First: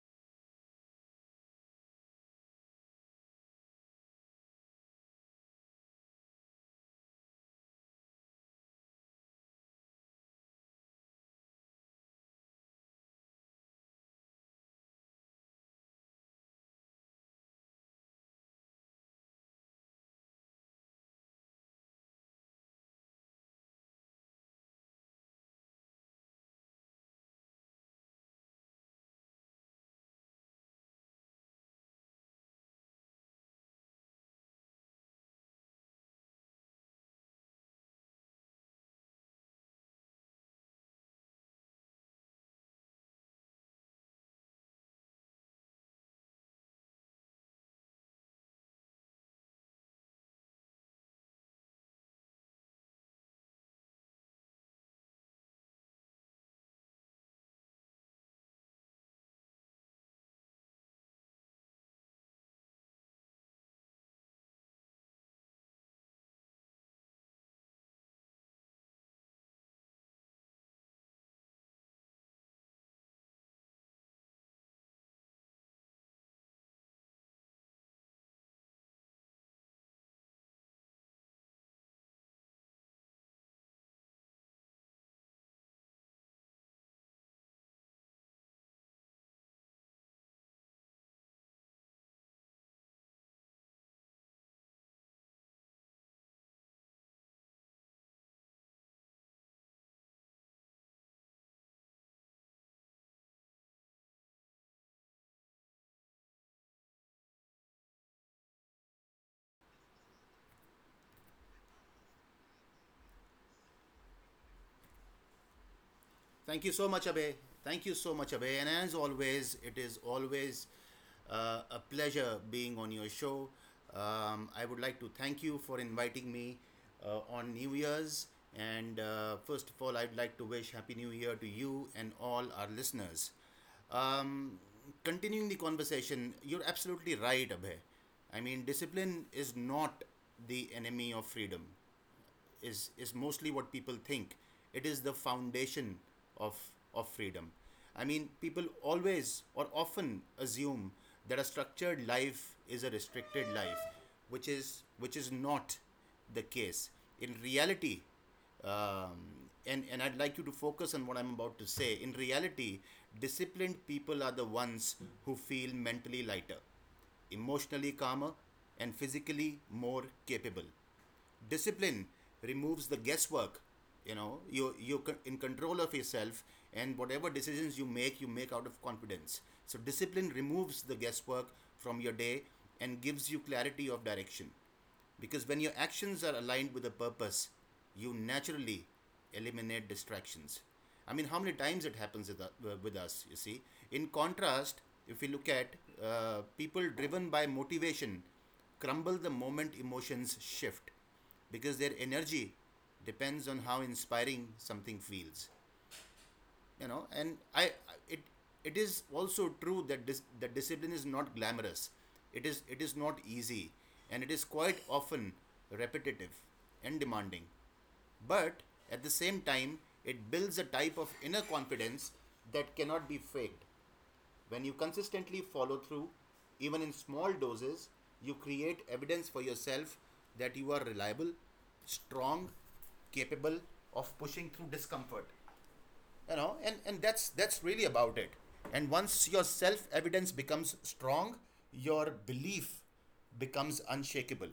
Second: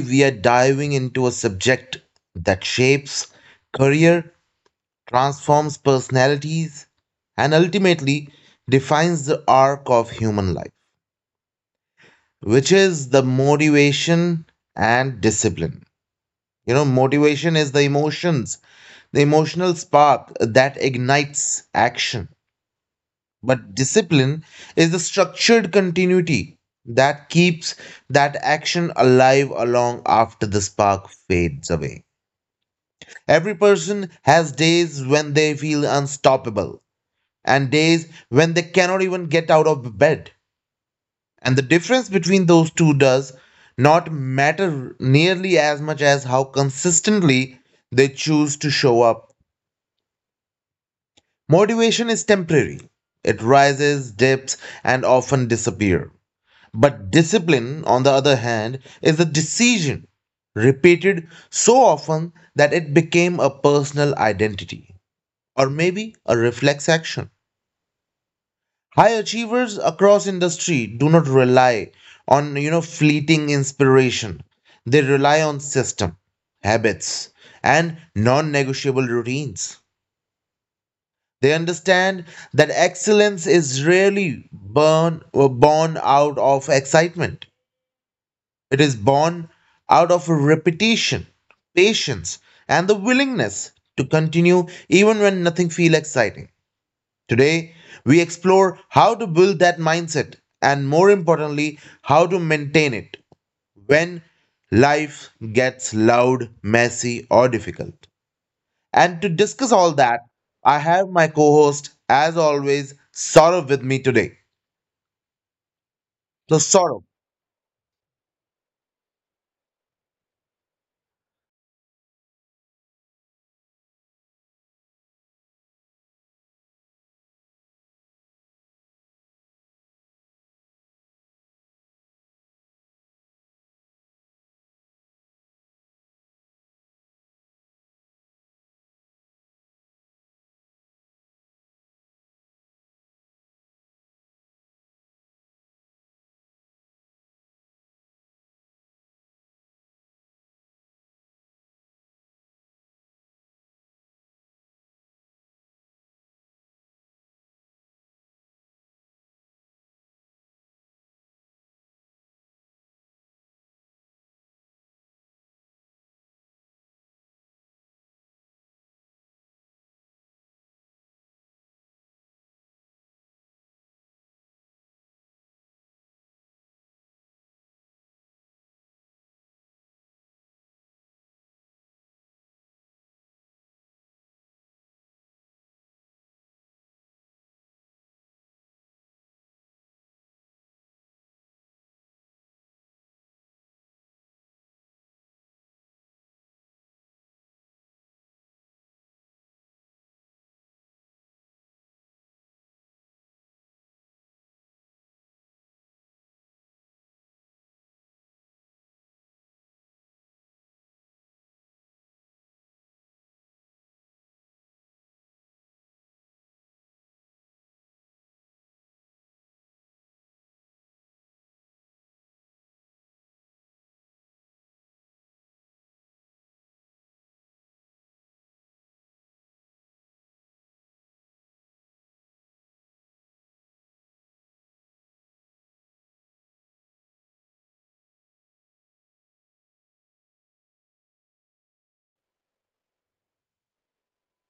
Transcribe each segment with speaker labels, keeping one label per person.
Speaker 1: we are diving into a subject that shapes career, transforms personalities, and ultimately defines the arc of human life, which is the motivation and discipline. Motivation is the emotions, the emotional spark that ignites action. But discipline is the structured continuity that keeps that action alive along after the spark fades away. Every person has days when they feel unstoppable and days when they cannot even get out of bed. And the difference between those two does not matter nearly as much as how consistently they choose to show up. Motivation is temporary. It rises, dips, and often disappears. But discipline, on the other hand, is a decision repeated so often that it became a personal identity or maybe a reflex action. High achievers across industry do not rely on fleeting inspiration. They rely on system, habits, and non-negotiable routines. They understand that excellence is rarely born out of excitement. It is born out of repetition, patience, and the willingness to continue even when nothing feels exciting. Today, we explore how to build that mindset and, more importantly, how to maintain it when life gets loud, messy, or difficult. And to discuss all that, I have my co host, as always, Saurav, with me today.
Speaker 2: Thank
Speaker 1: So,
Speaker 2: you so much,
Speaker 1: Saurav,
Speaker 2: Abhay. And as always, it is always a pleasure being on your show. I would like to thank you for inviting me on New Year's. And first of all, I'd like to wish Happy New Year to you and all our listeners. Um, Continuing the conversation, you're absolutely right, Abhay. I mean, discipline is not the enemy of freedom is mostly what people think. It is the foundation of of freedom. I mean, people always or often assume that a structured life is a restricted life, which is not the case. In reality, um, and I'd like you to focus on what I'm about to say. In reality, disciplined people are the ones who feel mentally lighter, emotionally calmer, and physically more capable. Discipline removes the guesswork. You know, you're in control of yourself, and whatever decisions you make, you make out of confidence. So discipline removes the guesswork from your day and gives you clarity of direction, because when your actions are aligned with a purpose, you naturally eliminate distractions. I mean, how many times it happens with, with us, you see? In contrast, if we look at people driven by motivation, crumble the moment emotions shift because their energy depends on how inspiring something feels. You know, and I it it is also true that that discipline is not glamorous. It is not easy, and it is quite often repetitive and demanding. But at the same time, it builds a type of inner confidence that cannot be faked. When you consistently follow through, even in small doses, you create evidence for yourself that you are reliable, strong, capable of pushing through discomfort. You know, and that's really about it. And once your self evidence becomes strong, your belief becomes unshakable,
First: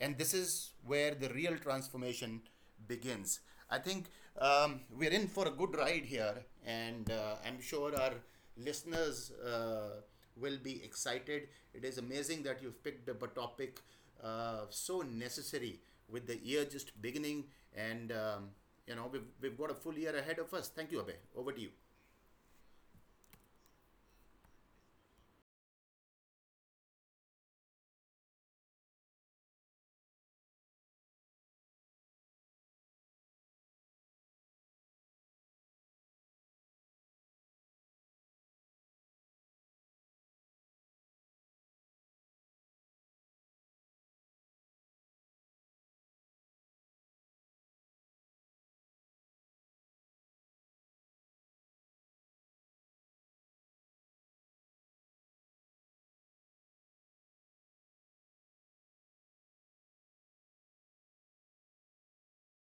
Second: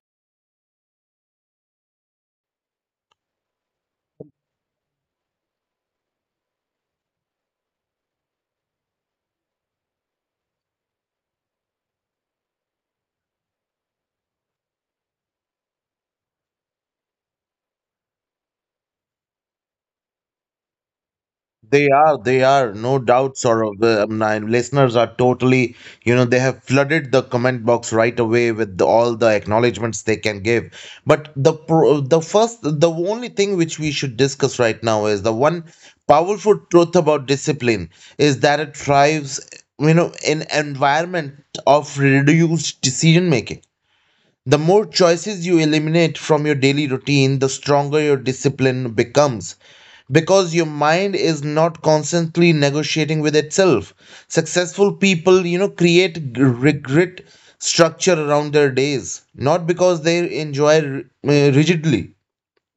Speaker 2: and this is where the real transformation begins. I think we're in for a good ride here, and I'm sure our listeners will be excited. It is amazing that you've picked up a topic so necessary with the year just beginning, and you know we've got a full year ahead of us. Thank you, Abhay. Over to you.
Speaker 1: they are, no doubts, or my listeners are totally, they have flooded the comment box right away with all the acknowledgements they can give. But the pro, the first, the only thing which we should discuss right now is the one powerful truth about discipline is that it thrives, in environment of reduced decision making. The more choices you eliminate from your daily routine, the stronger your discipline becomes because your mind is not constantly negotiating with itself. Successful people, create regret structure around their days, not because they enjoy rigidly,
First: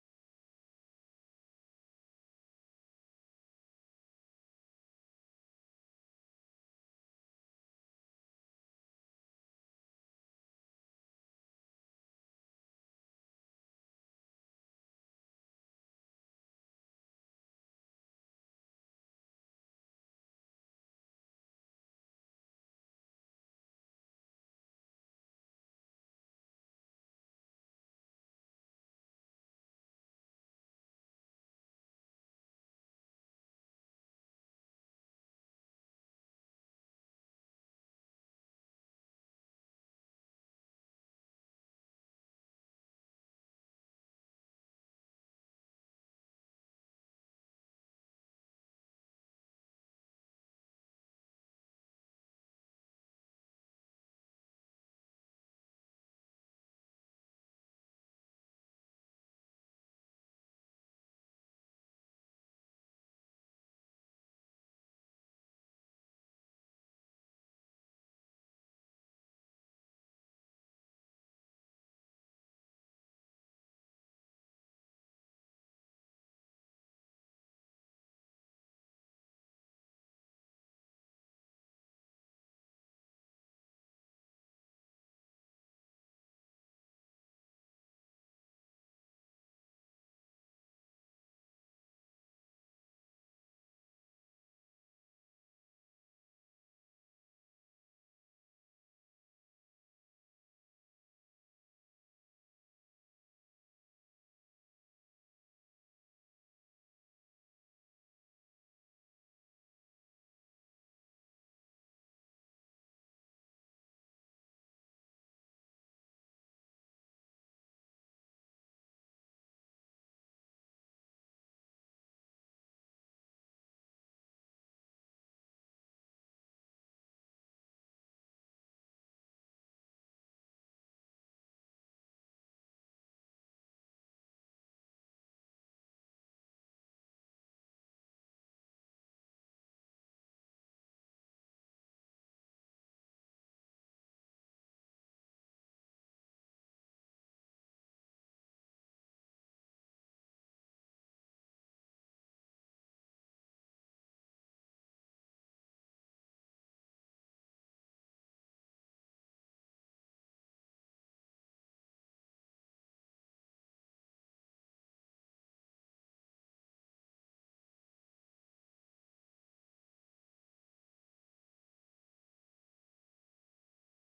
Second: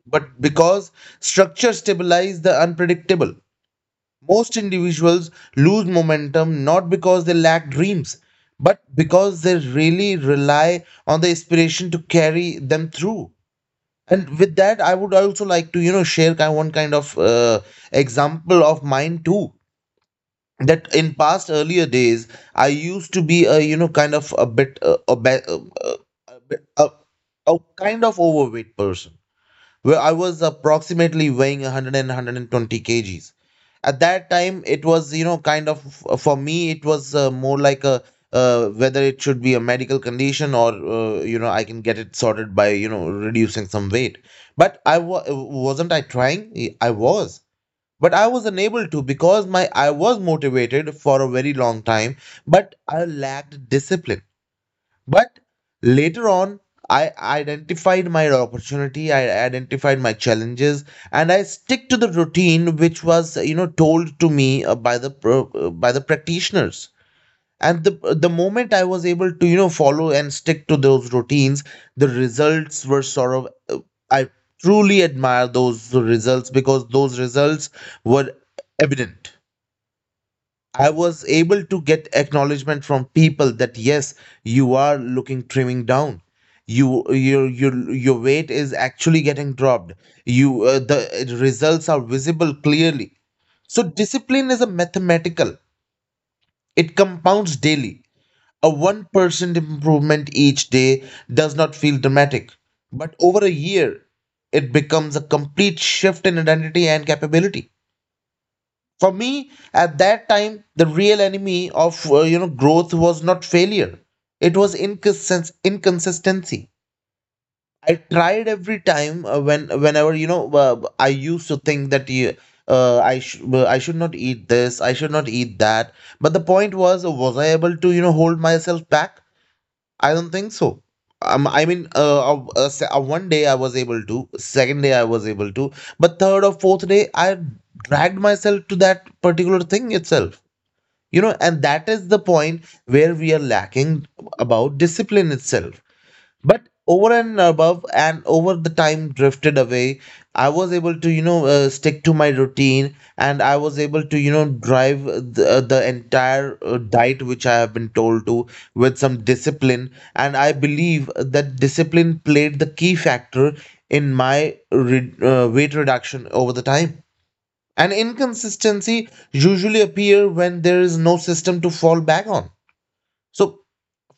Speaker 1: but because structure stabilize the unpredictable. Most individuals lose momentum not because they lack dreams, but because they really rely on the inspiration to carry them through. And with that, I would also like to, share one kind of example of mine too. That in past earlier days, I used to be a kind of a bit a, bit- a, a, kind of overweight person where I was approximately weighing 120 kgs. At that time, it was, kind of for me, it was more like a whether it should be a medical condition or, I can get it sorted by, reducing some weight. But I wasn't I trying? I was. But I was unable to because my I was motivated for a very long time, but I lacked discipline. But later on, I identified my opportunity, I identified my challenges, and I stick to the routine which was, told to me by by the practitioners. And the moment I was able to, follow and stick to those routines, the results were sort of. I truly admire those results because those results were evident. I was able to get acknowledgement from people that yes, you are looking trimming down. Your weight is actually getting dropped. You The results are visible clearly. So discipline is a mathematical. It compounds daily. A 1% improvement each day does not feel dramatic, but over a year it becomes a complete shift in identity and capability. For me at that time, the real enemy of growth was not failure. It was inconsistency. I tried every time whenever I used to think that I should not eat this. I should not eat that. But the point was I able to hold myself back? I don't think so. I mean, one day I was able to, second day I was able to, but third or fourth day I dragged myself to that particular thing itself. And that is the point where we are lacking about discipline itself. But over and above and over the time drifted away, I was able to stick to my routine, and I was able to drive the entire diet which I have been told to with some discipline. And I believe that discipline played the key factor in my weight reduction over the time. And inconsistency usually appear when there is no system to fall back on. So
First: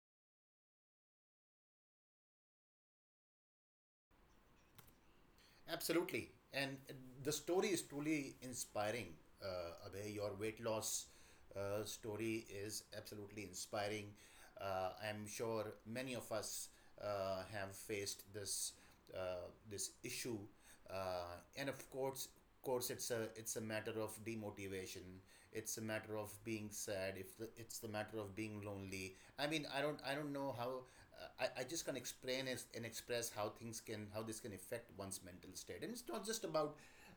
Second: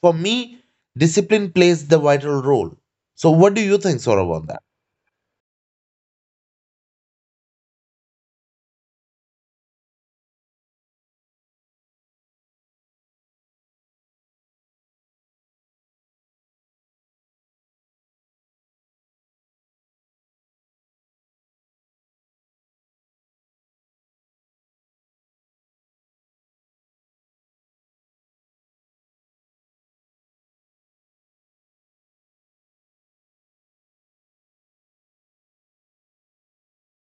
Speaker 1: for me, discipline plays the vital role. So, what do you think, Saurav, on that?
Speaker 2: Absolutely. And the story is truly inspiring. Abhay, your weight loss story is absolutely inspiring. I'm sure many of us have faced this issue, and of course, it's a matter of demotivation. It's a matter of being sad. If the, It's the matter of being lonely. I mean, I don't know how, I just can not explain and express how things can, how this can affect one's mental state. And it's not just about,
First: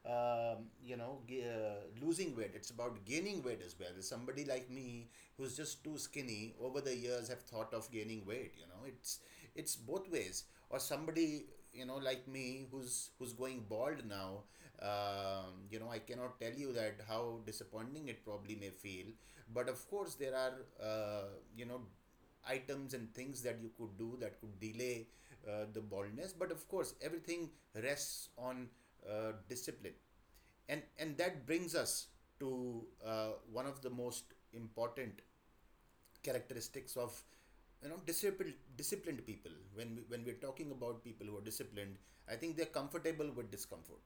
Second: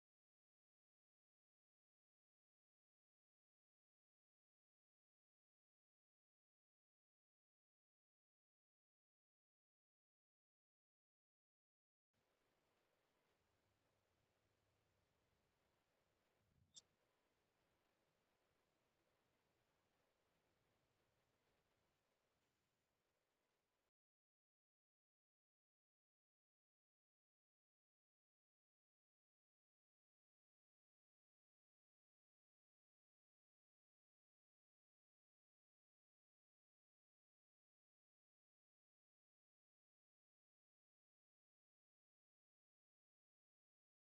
Speaker 2: you know, losing weight, it's about gaining weight as well. Somebody like me who's just too skinny over the years have thought of gaining weight. You know, it's both ways. Or somebody, you know, like me who's going bald now. You know, I cannot tell you that how disappointing it probably may feel. But of course there are, uh, you know, items and things that you could do that could delay the baldness. But of course everything rests on discipline. And that brings us to one of the most important characteristics of, you know, disciplined people. When we're talking about people who are disciplined, I think they're comfortable with discomfort.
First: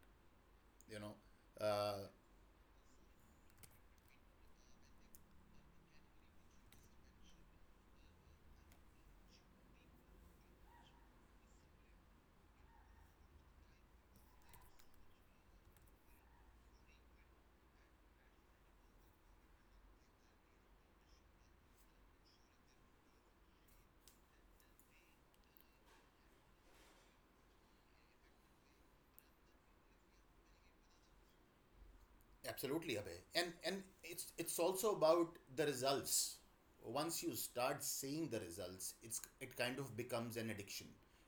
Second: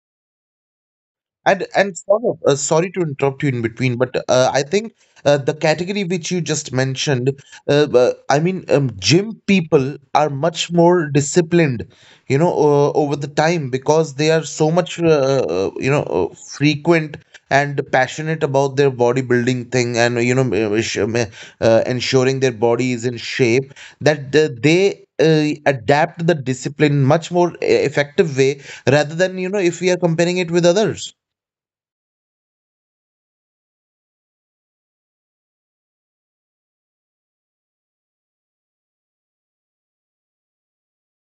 Speaker 2: You know,
Speaker 1: And
Speaker 2: uh,
Speaker 1: Saurabh, sorry to interrupt you in between, but I think the category which you just mentioned, I mean, gym people are much more disciplined, over the time because they are so much, frequent and passionate about their bodybuilding thing, and uh, sh- um, ensuring their body is in shape that they adapt the discipline much more effective way rather than if we are comparing it with others.
Speaker 2: absolutely, Abhay. And it's also about the results. Once you start seeing the results, it's it kind of becomes an addiction.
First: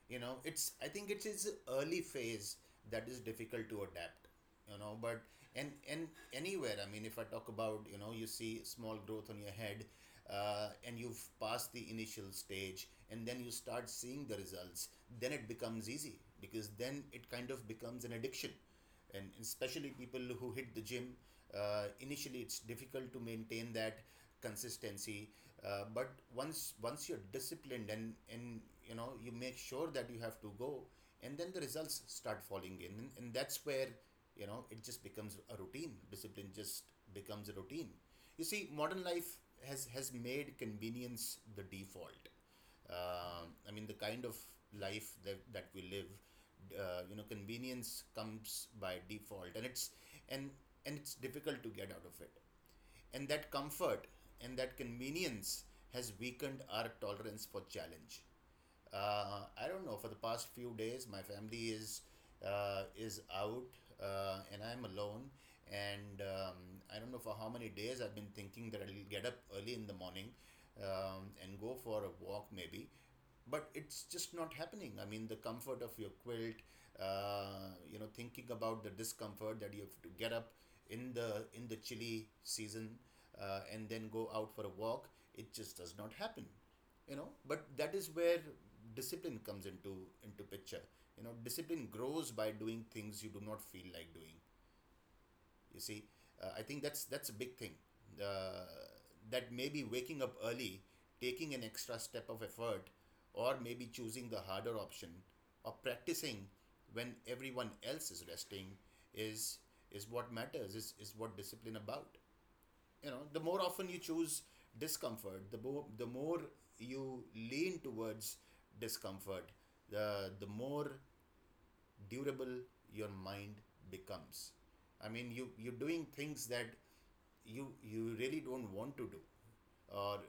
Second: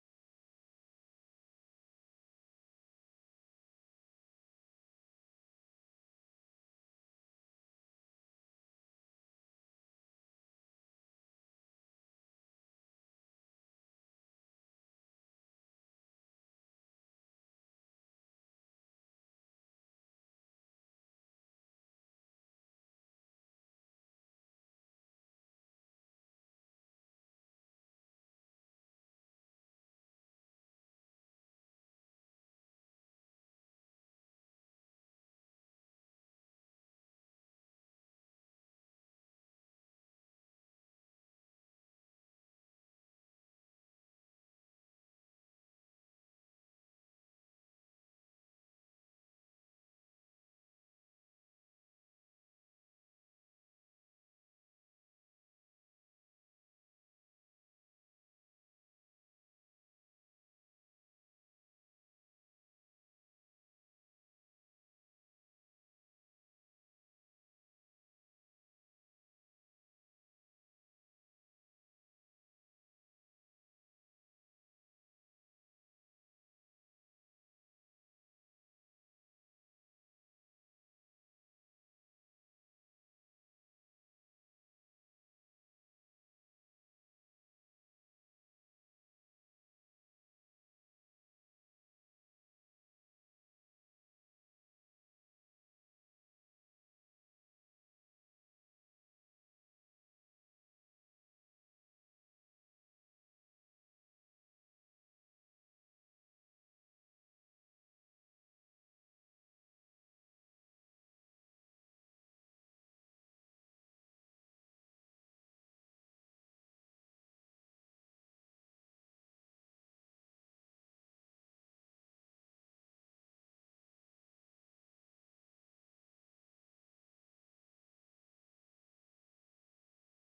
Speaker 2: You know, it's I think it is early phase that is difficult to adapt. You know, but and anywhere, I mean, if I talk about, you know, you see small growth on your head, and you've passed the initial stage, and then you start seeing the results, then it becomes easy, because then it kind of becomes an addiction. And especially people who hit the gym, initially it's difficult to maintain that consistency. But once you're disciplined and you know, you make sure that you have to go, and then the results start falling in, and that's where, you know, it just becomes a routine. Discipline just becomes a routine. You see, modern life has made convenience the default. I mean, the kind of life that we live, you know, convenience comes by default, and and it's difficult to get out of it. And that comfort and that convenience has weakened our tolerance for challenge. I don't know. For the past few days, my family is out, and I'm alone. And I don't know for how many days I've been thinking that I'll get up early in the morning, and go for a walk, maybe. But it's just not happening. I mean, the comfort of your quilt, you know, thinking about the discomfort that you have to get up in the chilly season, and then go out for a walk, it just does not happen. You know, but that is where discipline comes into picture. You know, discipline grows by doing things you do not feel like doing. You see, I think that's a big thing. Uh, that maybe waking up early, taking an extra step of effort, or maybe choosing the harder option, or practicing when everyone else is resting, is is what matters. Is what discipline about. You know, the more often you choose discomfort, the more you lean towards discomfort, the more durable your mind becomes. I mean, you're doing things that you really don't want to do, or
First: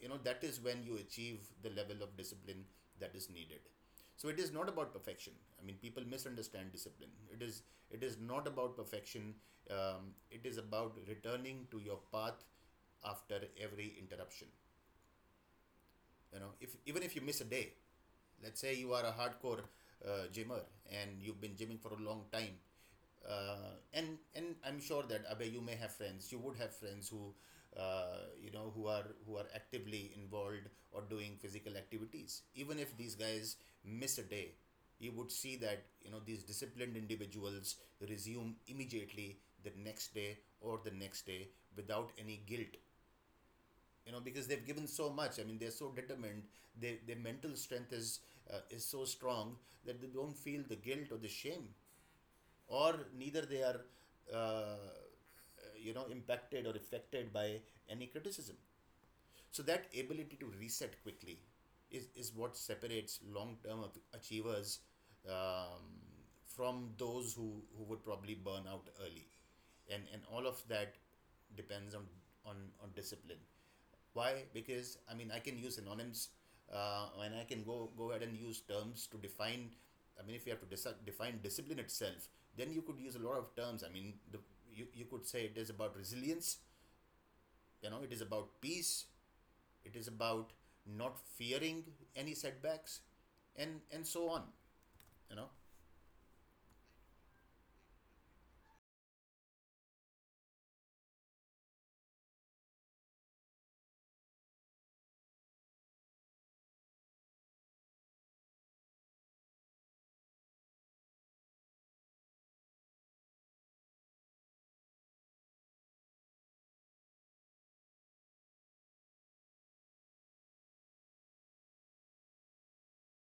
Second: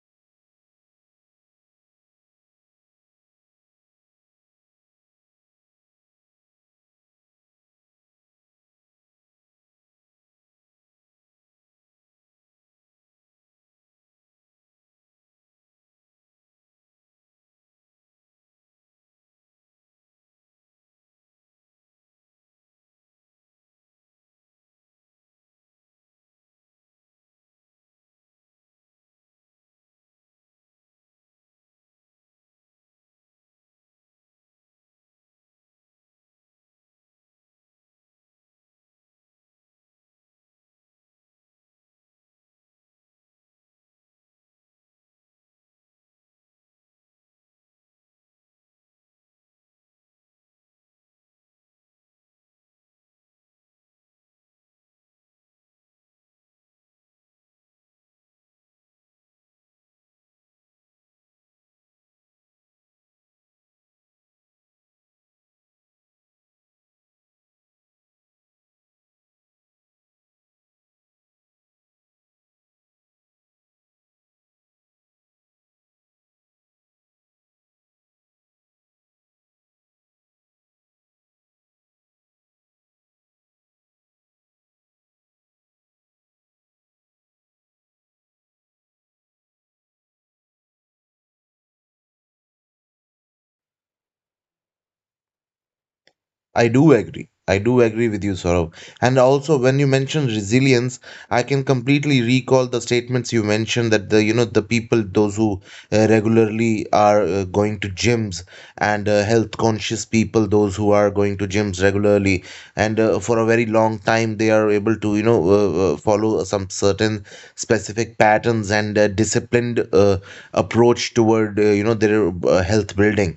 Speaker 2: you know, that is when you achieve the level of discipline that is needed. So it is not about perfection. I mean, people misunderstand discipline. It is not about perfection. It is about returning to your path after every interruption. You know, if even if you miss a day, let's say you are a hardcore gymmer and you've been gymming for a long time, and I'm sure that Abhay, you would have friends who, you know, who are actively involved or doing physical activities. Even if these guys miss a day, you would see that, you know, these disciplined individuals resume immediately the next day or the next day without any guilt. You know, because they've given so much. I mean, they're so determined. Their mental strength is, is so strong, that they don't feel the guilt or the shame, or neither they are uh, you know, impacted or affected by any criticism. So that ability to reset quickly is what separates long-term achievers um, from those who would probably burn out early. And all of that depends on, on discipline. Why? Because I mean, I can use synonyms and I can go ahead and use terms to define. I mean, if you have to define discipline itself, then you could use a lot of terms. I mean, you could say it is about resilience, you know, it is about peace, it is about not fearing any setbacks, and so on, you know.
Speaker 1: I do agree. I do agree with you, Saurabh. And also, when you mentioned resilience, I can completely recall the statements you mentioned, that the you know the people, those who regularly are going to gyms, and health conscious people, those who are going to gyms regularly, and for a very long time, they are able to follow some certain specific patterns and disciplined approach toward their health building.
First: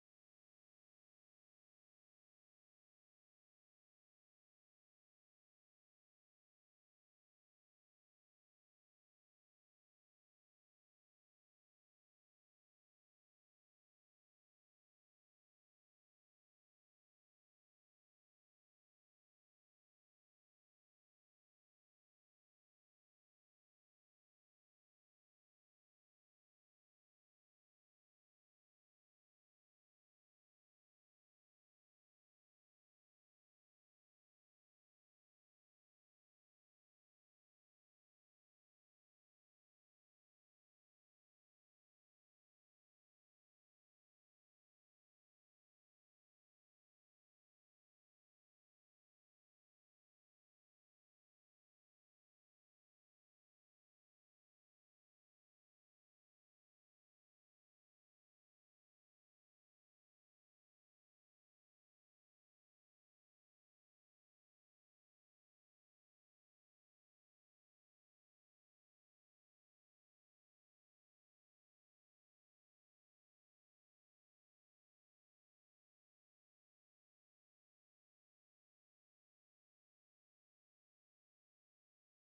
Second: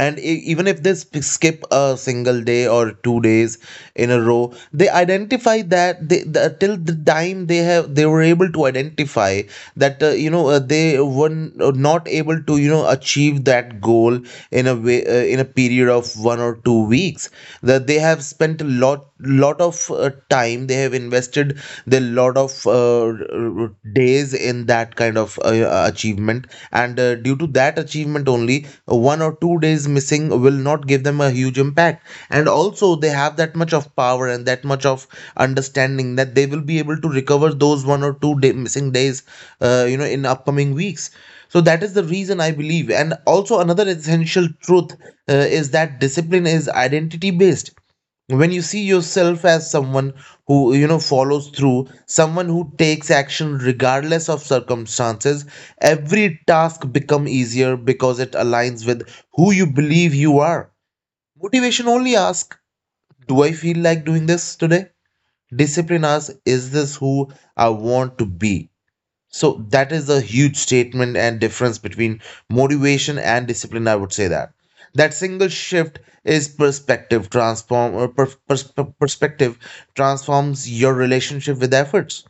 Speaker 1: And even if they skip a single day or 2 days in a row, they identify that till the time they were able to identify that they were not able to achieve that goal in a way, in a period of 1 or 2 weeks, that they have spent a lot of time. They have invested the lot of r- days in that kind of achievement. And due to that achievement only, 1 or 2 days missing will not give them a huge impact. And also they have that much of power and that much of understanding that they will be able to recover those 1 or 2 day missing days, in upcoming weeks. So that is the reason I believe. And also another essential truth uh, is that discipline is identity based. When you see yourself as someone who follows through, someone who takes action regardless of circumstances, every task become easier because it aligns with who you believe you are. Motivation only asks, do I feel like doing this today? Discipline asks, is this who I want to be? So that is a huge statement and difference between motivation and discipline. I would say that that single shift is perspective transform or per, pers- perspective transforms your relationship with efforts.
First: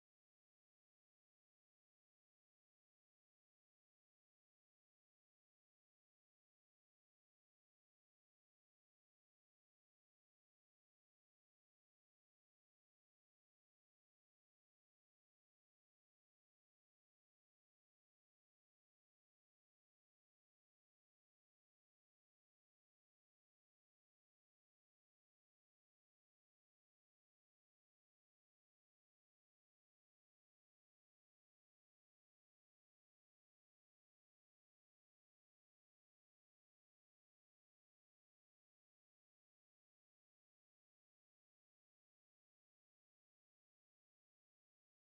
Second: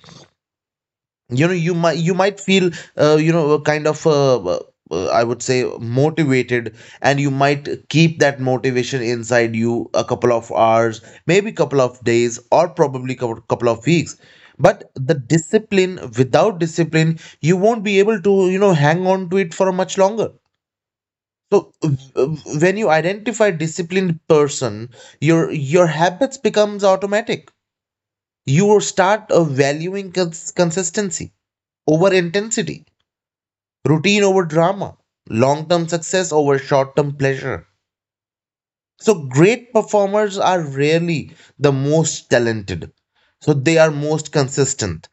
Speaker 1: You know, you might feel kind of I would say motivated, and you might keep that motivation inside you a couple of hours, maybe couple of days, or probably couple of weeks. But the discipline without discipline you won't be able to hang on to it for much longer. So when you identify disciplined person, your habits becomes automatic. You will start valuing consistency over intensity, routine over drama, long term success over short term pleasure. So, great performers are rarely the most talented. So, they are most consistent.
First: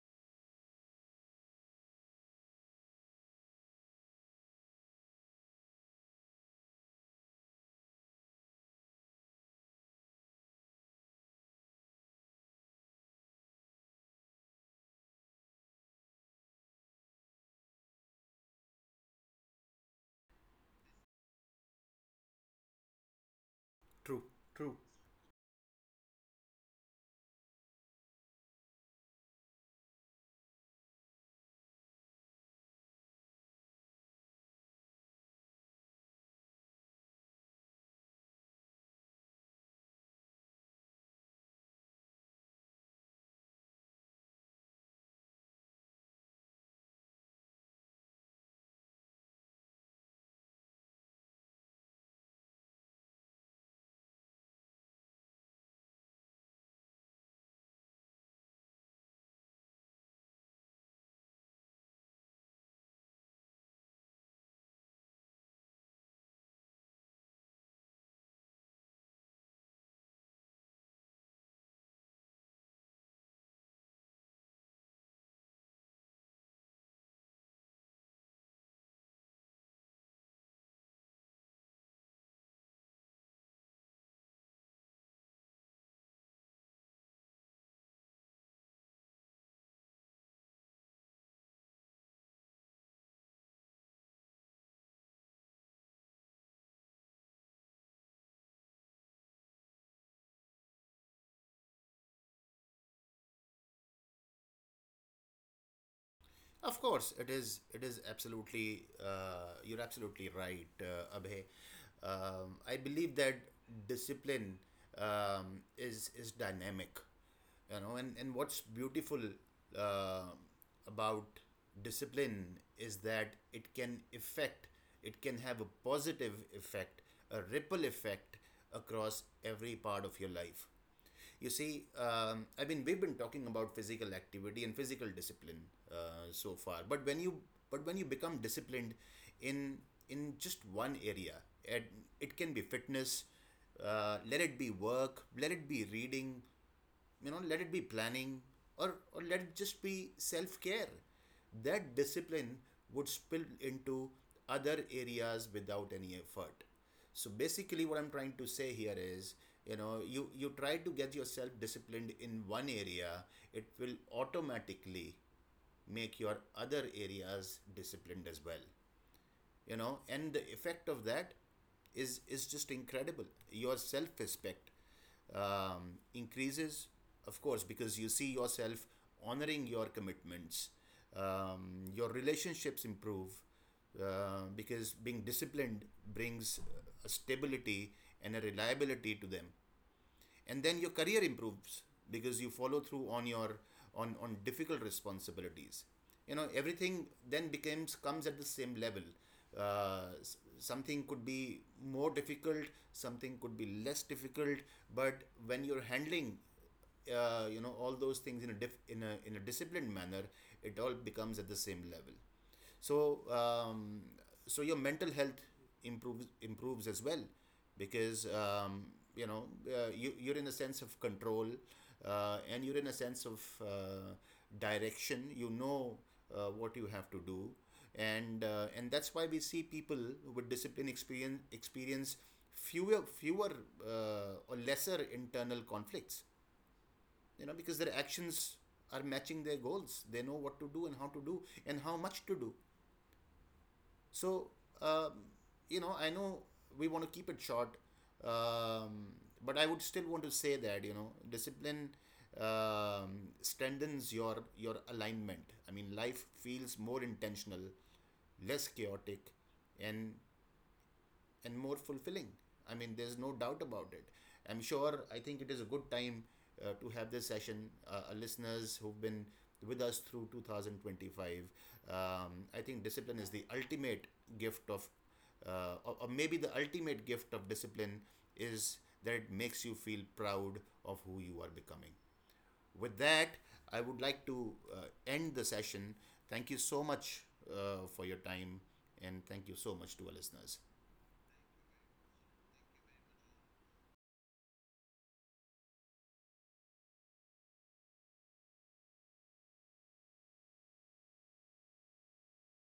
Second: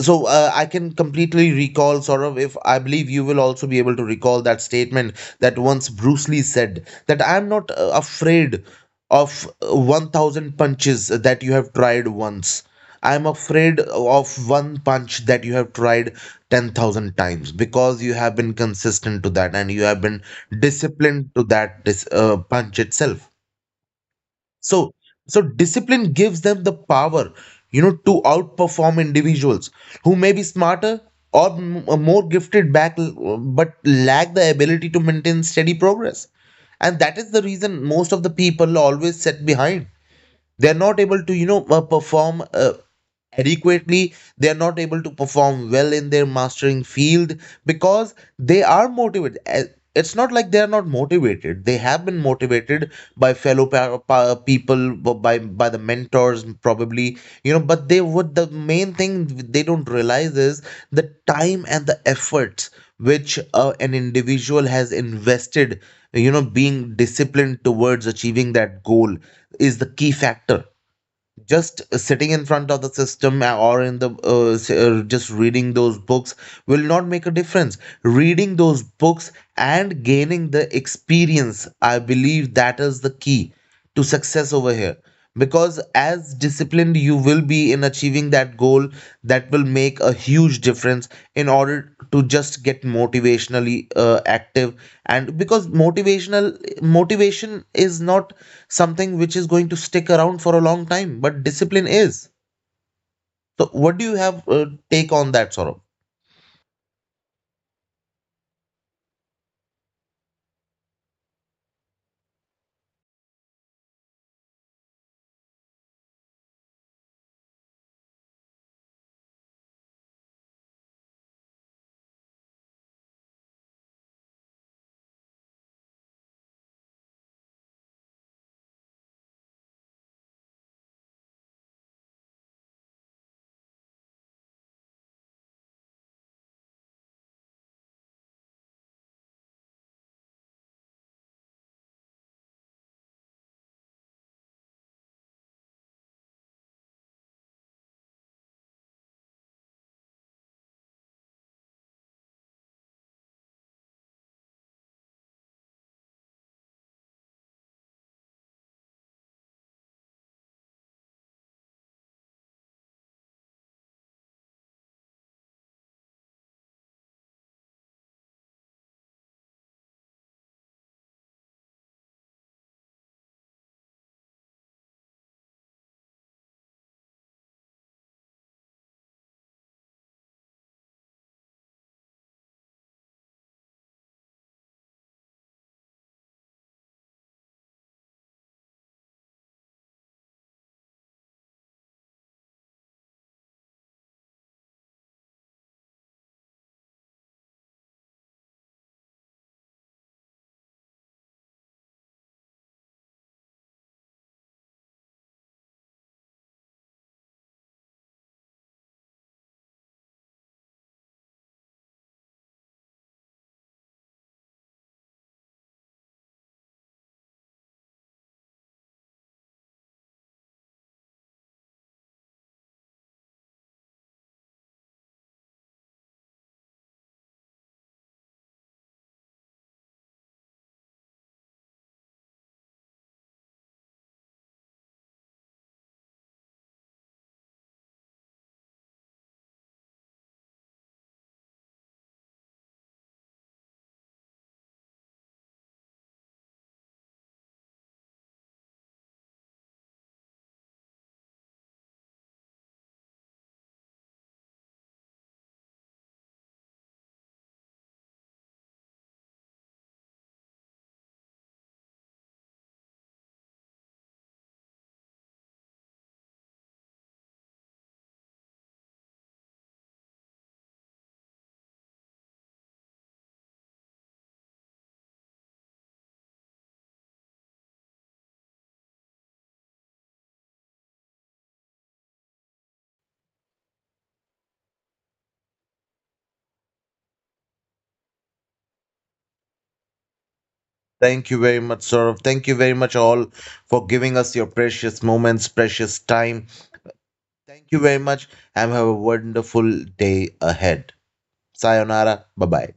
Speaker 1: So I can completely recall, Saurav, if I believe you will also be able to recall that statement, that once Bruce Lee said that I am not afraid of 1,000 punches that you have tried once. I am afraid of one punch that you have tried 10,000 times, because you have been consistent to that and you have been disciplined to that punch itself.
Speaker 2: True, true.
Speaker 1: So, so, discipline gives them the power, to outperform individuals who may be smarter or more gifted back, but lack the ability to maintain steady progress. And that is the reason most of the people always sit behind. They are not able to, perform adequately. They are not able to perform well in their mastering field because they are motivated. It's not like they are not motivated. They have been motivated by fellow people by the mentors probably, but they would. The main thing they don't realize is the time and the efforts which an individual has invested, being disciplined towards achieving that goal, is the key factor. Just sitting in front of the system or in the just reading those books will not make a difference. Reading those books and gaining the experience, I believe that is the key to success over here, because as disciplined you will be in achieving that goal, that will make a huge difference, in order to just get motivationally active. And because motivation is not something which is going to stick around for a long time, but discipline is. So, what do you have take on that, Saurabh?
Speaker 2: Of course, it is. It is absolutely. You're absolutely right, Abhay. I believe that discipline is dynamic, you know. And what's beautiful uh, about discipline is that it can affect. It can have a positive effect, a ripple effect across every part of your life. You see, I mean, we've been talking about physical activity and physical discipline so far, but when you become disciplined in just one area, it it can be fitness, let it be work, let it be reading, you know, let it be planning, or let it just be self-care. That discipline would spill into other areas without any effort. So basically, what I'm trying to say here is, you know, you try to get yourself disciplined in one area, it will automatically make your other areas disciplined as well. You know, and the effect of that is just incredible. Your self respect increases, of course, because you see yourself honoring your commitments. Your relationships improve, because being disciplined brings a stability and a reliability to them. And then your career improves, because you follow through on your, on difficult responsibilities. You know, everything then becomes comes at the same level. uh, Something could be more difficult, something could be less difficult, but when you're handling, you know, all those things in a in a disciplined manner, it all becomes at the same level. So so your mental health improves as well, because you know, you you're in a sense of control, and you're in a sense of direction. You know what you have to do, and that's why we see people with discipline experience fewer or lesser internal conflicts. You know, because their actions are matching their goals. They know what to do and how to do and how much to do. So um, you know, I know we want to keep it short, um, but I would still want to say that, you know, discipline strengthens your alignment. I mean, life feels more intentional, less chaotic, and and more fulfilling. I mean, there's no doubt about it. I'm sure, I think it is a good time to have this session. Our listeners who've been with us through 2025, um, I think discipline is the ultimate gift of, or maybe the ultimate gift of discipline is that it makes you feel proud of who you are becoming. With that, I would like to end the session. Thank you so much for your time, and thank you so much to our listeners.
Speaker 1: Thank you very much, Saurabh. Thank you very much all for giving us your precious moments, precious time. Thank you very much, and have a wonderful day ahead. Sayonara. Bye bye.